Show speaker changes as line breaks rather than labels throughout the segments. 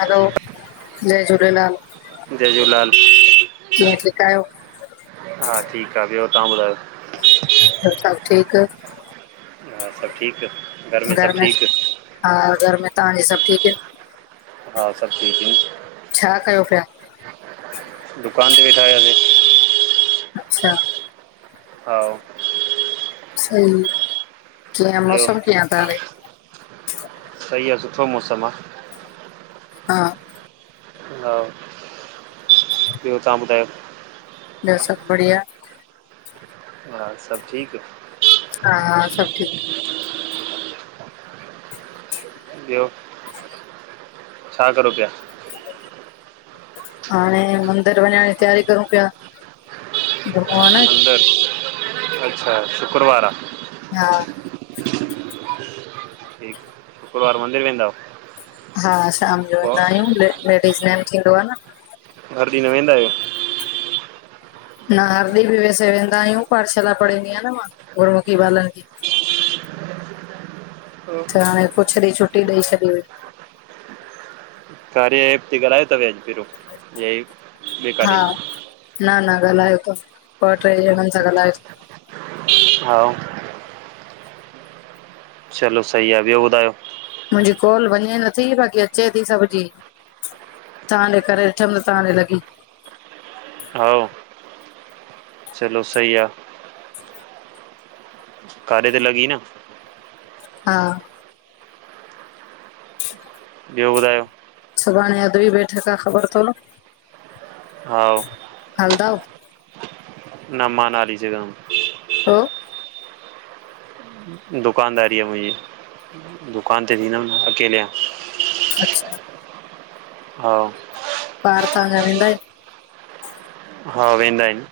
हलो, जय झूलेलाल
जय झूलेलाल
कीअं, ठीक आयो?
का [unintelligible] यो तव्ह ॿुधायो
हा सभु ठीकु आ।
हा सभु ठीकु, घर में सभु ठीकु?
हा घर में तव्हांजे सभु ठीकु आहिन।
हा सभु ठीक हैं,
छा कयो पिया
दुकान ते वेठा हुयासीं।
अच्छा
हा
सही आ
ॿियो, सही आ, सुठो मौसमु आ।
हा
हा, ॿियो तहां ॿुधायो?
ॿियो सभ बढ़िया।
हा सभु ठीक
हा हा सभु ठीक।
ॿियो, छा करो पिया?
हाणे मंदिर वञण जी तैयारी करूं पिया‌। हो आ न
मंदरु अच्छा शुक्रवार आ।
हा।
ठीक, शुक्रवार मंदिर वेंदा आहियो?
हा शाम जो वेंदा
पोइ
आहियूं लेडीज़ नेम थींदो आ न।
हर ॾींह न वेंदा आहियो?
न हर ॾींह बि वैसे वेंदा आहियूं पाठशाला पढ़ाईंदी आहियां न मां, गुरुमुखी ॿालनि जी। त हाणे कुछ ॾींहुं छुटी ॾेई छॾी हुई।
काॾे बी ॻालायो तव एॾो य ॿिए
हा, न न ॻाल्हायो तस, ॿ ट्रै ॼणनि सां ॻाल्हायो
हाउ चलो सही आ ॿियो ॿुधायो?
मुंहिंजी कोल वञे नथी बाक़ी अचे थी सभ जी। तव्हां ॾे करे ॾिठम त तव्हां ॾे लॻी।
हाउ चलो सही आ। काॾे त लॻी न?
हा।
ॿियो ॿुधायो?
सुभाणे अदबी बैठक आ ख़बर तव न?
हा।
हलदव?
न मां न हली सिगा थो।
जो?
दुकानदारी आ मुंहिंजी, दुकान ते वेहिदम न अकेले आं।
अच्छा।
हा।
ॿार तव्हांजा वेंदा ईन?
हा वेंदा आहिनि।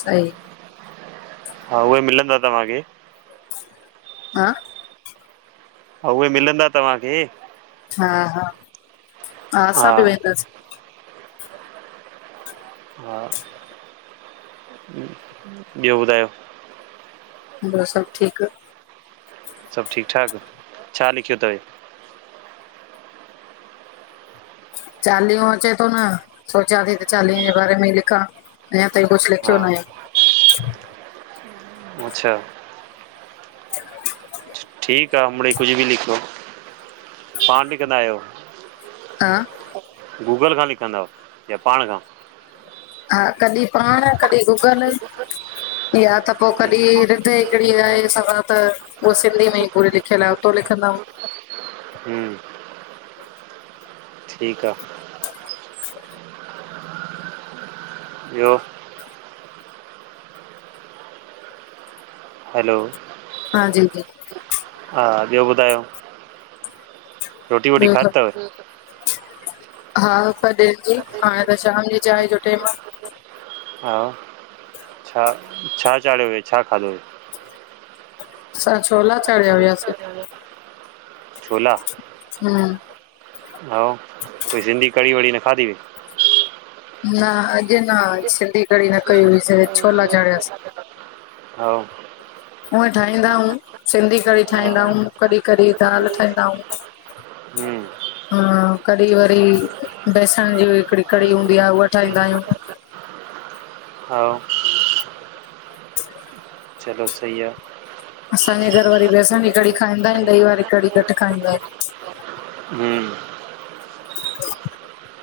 सही।
हा उहे ही मिलंदा तव्हांखे।
हां
हा उहे ही मिलंदा तव्हांखे।
हा हा, हा असां बि वेंदासीं।
हा ह ॿियो ॿुधायो?
ॿियो सभु ठीकु।
सभु ठीकु ठाक, छा लिखियो तवे?
चालीहो अचे थो न, सोचां थी त चालीहे जे बारे में ई लिखां। अञा ताईं कुछ
हा
लिखयो नाये।
अच्छा
[inaudible]
ठीक आ मिढ़ई कुछ बि लिखो। पाण बि कंदा आहियो।
हा,
[unintelligible] ऐ गूगल खां लिखंदव या पाण खां।
हा कॾि पाण कॾि गूगल। या त पो कॾि रिध हिकड़ी आहे सवां त। उअ सिंधीअ में ई पूरी लिखियल आ, उतो लिखंदायूं।
हम ठीक आ। ॿियो। हैलो
हां जी -जी।
हा ॿियो ॿुधायो रोटी- वोटी
ॿियो
खाध
त
तव।
हा पॾे थी, हाणे त शाम जी चाइ जो टेम आ।
हा छा, छा चाढ़ियो हुय छा खाधो हुय।
असां छोला चाढ़िया हुयासे।
[unintelligible] छोला
हम।
हाओ, कोई सिंधी कढ़ी वढ़ी न खाधी तई।
न अॼु न सिंधी कढ़ी न कयी हुयिसे।
[unintelligible] हाओ
हूंअ ठाहींदा ऊं सिंधी कढ़ी
हा
ठाहींदा हूं। कॾि कॾि दाल ठाहींदा ऊं।
हम्म
हा कॾि वरी बेसण जी हिकड़ी कड़ी हूंदी आ।
[unintelligible] हाओ चलो सई आ।
असांजे घर वरी बेसण जी कढ़ी खाईंदा इन ॾही वारी कढ़ी घटि खाईंदा इन।
हम।
[unintelligible]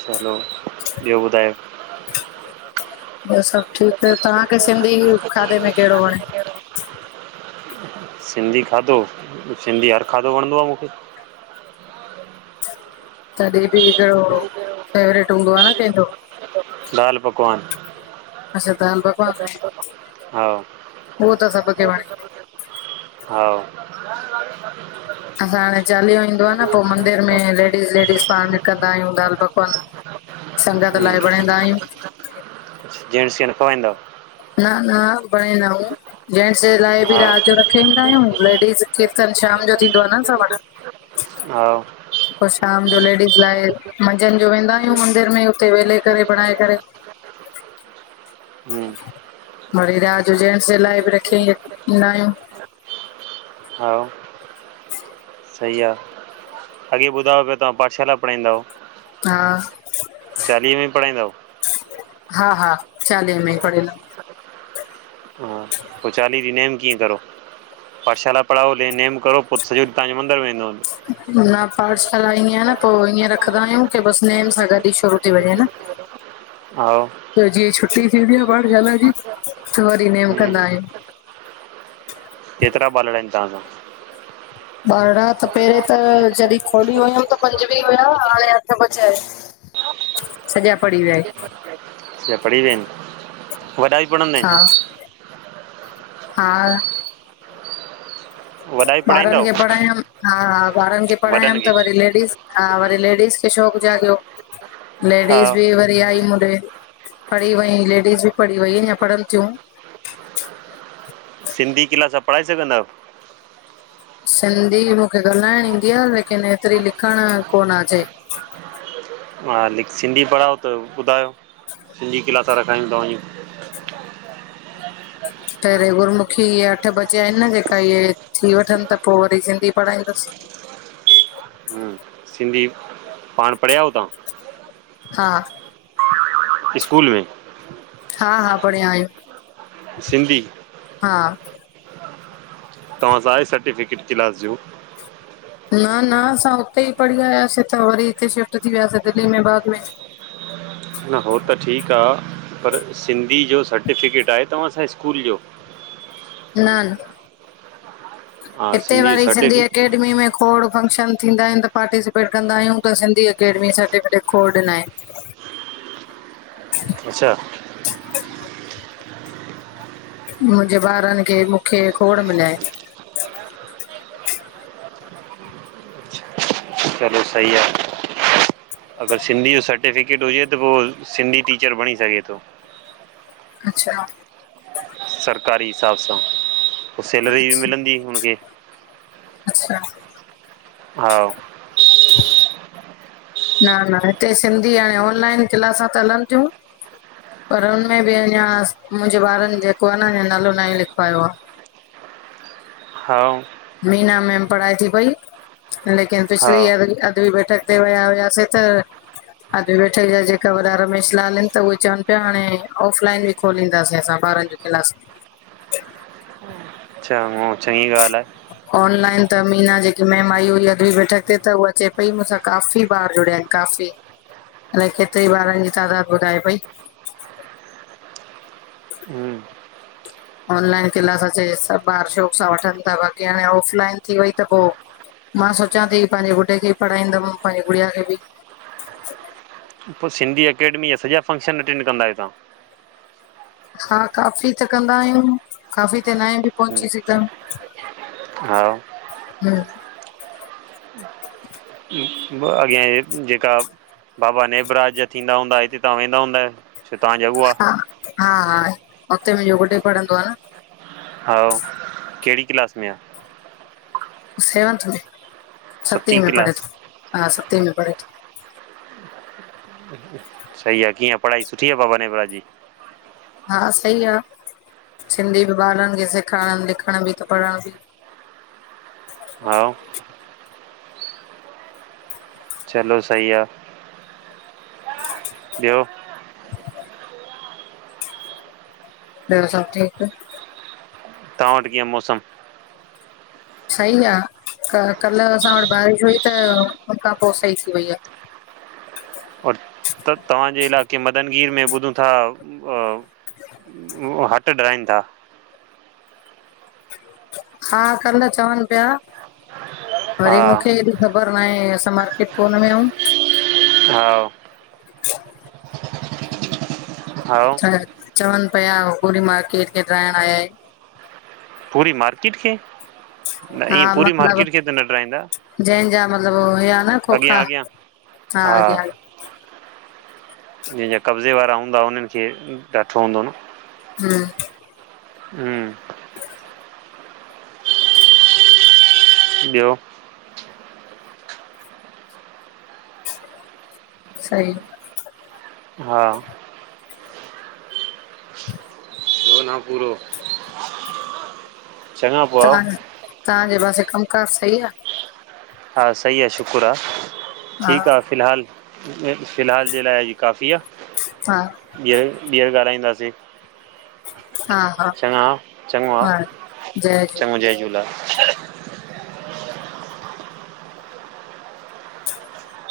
चलो ॿियो ॿुधायो।
ॿियो सब ठीकु आ, तहांखे सिंधी खाधे में केड़ो वणे।
सिंधी खाधो सिंधी हर खाधो वणंदो आ मुखे।
तॾि बि केड़ों फेवरेट हूंदो आ न केंजो।
दाल पकवान।
असां दाल पकवान खाईंदा
[unintelligible] हाओ
उहो त सभु खे वणे
[unintelligible] हाआओ।
असां हाणे चालीहो ईंदो आ न पो मंदिर में लेडीज़ -लेडीज़ पाण में कंदा आहियूं दाल पक कोन
हम जेंस के न खईंदव।
न -न पऐ न हूं जेन्स जे लाइ बि
हा
रात जो र केंदा आहियूं लेडीज़ कीर्तन शाम जो थींदो आ न असां वटि।
हाओ।
पो शाम जो लेडीज लाइ मंझंन जो वेंदा आहियूं मंदिर में हुते वेले करे बणाए करे।
हम।
वरी रियात जो जेनट्स जे लाइ बि रखी ईंदा आहियूं।
हा। सही आह, अॻे ॿुधायो पियो तव्हां पाठशाला पणाईंद।
हा।
में पढ़ाईंदा आयो
हा, हा चालीहे में पणियल आ।
हा। पोइ चालीहीं नेम कीअं करो, पाठशाला पढ़ाओ ले नेम करो पोइ सॼो ॾींहु तहां यो मंदिर में वेंदो हुन्दो।
न पाठशाला इयं न पोइ ईअं रखंदा आहियूं की बस नेम सां गॾु ई शुरू थी वञे न।
हा हूं
[inaudible] त जीअं छुटी थींदी आह पाठशाला जी, त वरी नेम कंदा आहियूं।
केतिरा बालणा आहिनि तव्हां जा?
बालणा त पहिरीं त जॾहिं खोली हुयमि त पंज [unintelligible] हाणे अठ बचा आहिन, सॼा पढ़ी विया
अच्छा पणी वयां आहिन। वॾा भी पणन्दा आहिन।
हा, हा ॿारन
आयो
खे पढ़ायम हा हा ॿारन खे पढ़ायम
वॾनि खे
त वरी लेडीस हा वरी लेडीस खे शोक़ जाॻियो
हा
लेडीस बि वरी आई मुडे पढ़ी वई लेडीस बि पढ़ी वइ इय पढ़न थियूं।
सिंधी क्लास पढ़ाए सघंदा आयो?
सिंधी मूखे ॻाल्हाइण ईंदी आह, लेकिन एतिरी लिखण कोन अचे।
हा लिख सिंधी पढ़ाओ त ॿुधायो सिंधी क्लासा रखायूं तव्हांयू।
प रे गुरमुखी इय अठे बजे आहेन न जेका हे थी वठन त पोइ वरी सिंधी पढ़ाईंदस।
हम्म, सिंधी पाण पढ़याओ तां?
हा।
स्कूल में
हा हा पढ़िया आयूं।
सिंधी
हा।
तव्हांसा आहे सर्टिफिकेट क्लास जो?
न, न असां हुते ई पढ़ी आयासीं त वरी हिते शिफ्ट थी वियासीं दिल्ली में बाद में
न हो त ठीक आह, पर सिंधी जो सर्टिफिकेट आहे तव्हांसां स्कूल जो।
न, न
हा
हिते
जो
वरी सिंधी
सर्टिफिकेट
अकेडमी में खोड़ फंक्शन थींदा आहिनि त पार्टिसिपेट कंदा आहियूं त सिंधी अकेडमी सर्टिफिकेट खोड़ ॾिना आहिन।
अच्छा।
मुंहिंजे ॿारन खे मुखे खोड़ मिल्या आहिंन।
हलो सही आह। अगर सिंधी जो सर्टिफिकेट हुजे त हू सिंधी टीचर बणी सघे थो।
अच्छा।
सरकारी हिसाब सां पोइ सैलरी बि
अच्छा
मिलंदी हुन खे।
अच्छा।
हा।
न न हिते सिंधी हाणे ऑनलाइन क्लासां त हलनि थयूं। पर हुनमें बि अञा मुंहिंजे ॿारनि जेको आह न अञा नालो न ई लिख वायो आह।
हा।
मीना मैम पढ़ाई थी पई लेकिन
हा
पिछली अ अगली बैठक हुते विया वयासीं त अॼु वेठे जा ॼेका वॾा रमेश लाल आहिनि, त उवे चवनि पिया हाणे ऑफ़ लाइन बि खोलींदासीं असां ॿारनि जूं क्लासू।
अच्छा हुअ चङी गाल्हि आहे।
ऑनलाइन त मीना ॼेकी मेम आई हुई अॼु ही बैठक ते त उहा चए पई मूंसां काफ़ी ॿार जुड़या आहिनि। काफ़ी अलाए केतिरी ॿारन जी तादादु ॿुधाए पई।
हूँ
ऑनलाइन क्लास अचे सभु ॿार शौक़ सां वठनि ता, बाक़ी हाणे ऑफलाइन थी वई त पो मां सोचां ती पंहिंजे गुड्डे खे पढ़ाईंदमि पंहिंजी गुड़िया खे बि।
पो सिंधी अकेडमी जा सॼा फंक्शन अटेंड कंद आहियो तां।
हा काफ़ी त कंदा आहियूं, काफ़ी त नहे बि पहुची
तव्हां
सघदा।
हा
हू
व अॻियांय ॼेका बाबा नेब राज जा थींदा हूंदा हिते तां वेंदा हूंदए जिते तां जा हुआ।
हा हा हुते मुंहिंजो गुड्डे पढ़ंदो आ न।
हव कहिड़ी क्लास में आ।
सेवंथ में सती
सतीं
में पढ़े थो, हा सते में पढे थो।
[inaudible] सई आ कीअं पढ़ाई सुठी आ बाबा नेब राज जी?
हा सई आ, सिंधी बि ॿारनि खे सेखारणु लिखणु बि त पढ़णु बि।
हाओ चलो सही आ। ॿियो?
ॿियो सभु ठीकु।
तां वटि कीअं मौसम?
सई आ क कल्हि असां वटि बारिश हुई त, हुन खां पो सई थी वई आ।
और त तव्हांजे इलाक़े मदनगीर में ॿुधूं था। वो हट डहिनि था।
हा कल्हि चवनि पीया,
हा
वरी मूंखे ख़बर नाहे असां मार्केट कोनि वया हूं।
हा
[inaudible]
हा
चवनि पिया पूरी मार्केट खे ॾाहण आया आहिनि।
पूरी मार्किट खे? न
हा
ईअ पूरी
मतिलबु
मार्किट खे त न ॾहिंदा,
जंहिंजा मतिलबु हुया न
अॻियां
खोखा
अॻियां
हा अॻियां।
जे जा कब्ज़े वारा हूंदा हननि खे, ॾाठो हूंदो न।
हूं
हूं ॿियो?
सही
हा गुना पूरो चङा पो आयो
तव्हां तव्हांजे पासे कमुकारु सही आ।
हा सही आ शुक्र आ,
हा
ठीकु आ फ़िलहाल फ़िलहाल जे लाइ ही काफ़ी आ,
हा
ॿीहर ॻाल्हाईंदासे।
हा। हा
चङाउ, चङो आ,
हा जय झूले
चङो जय झूलेलाल।
[inaudible]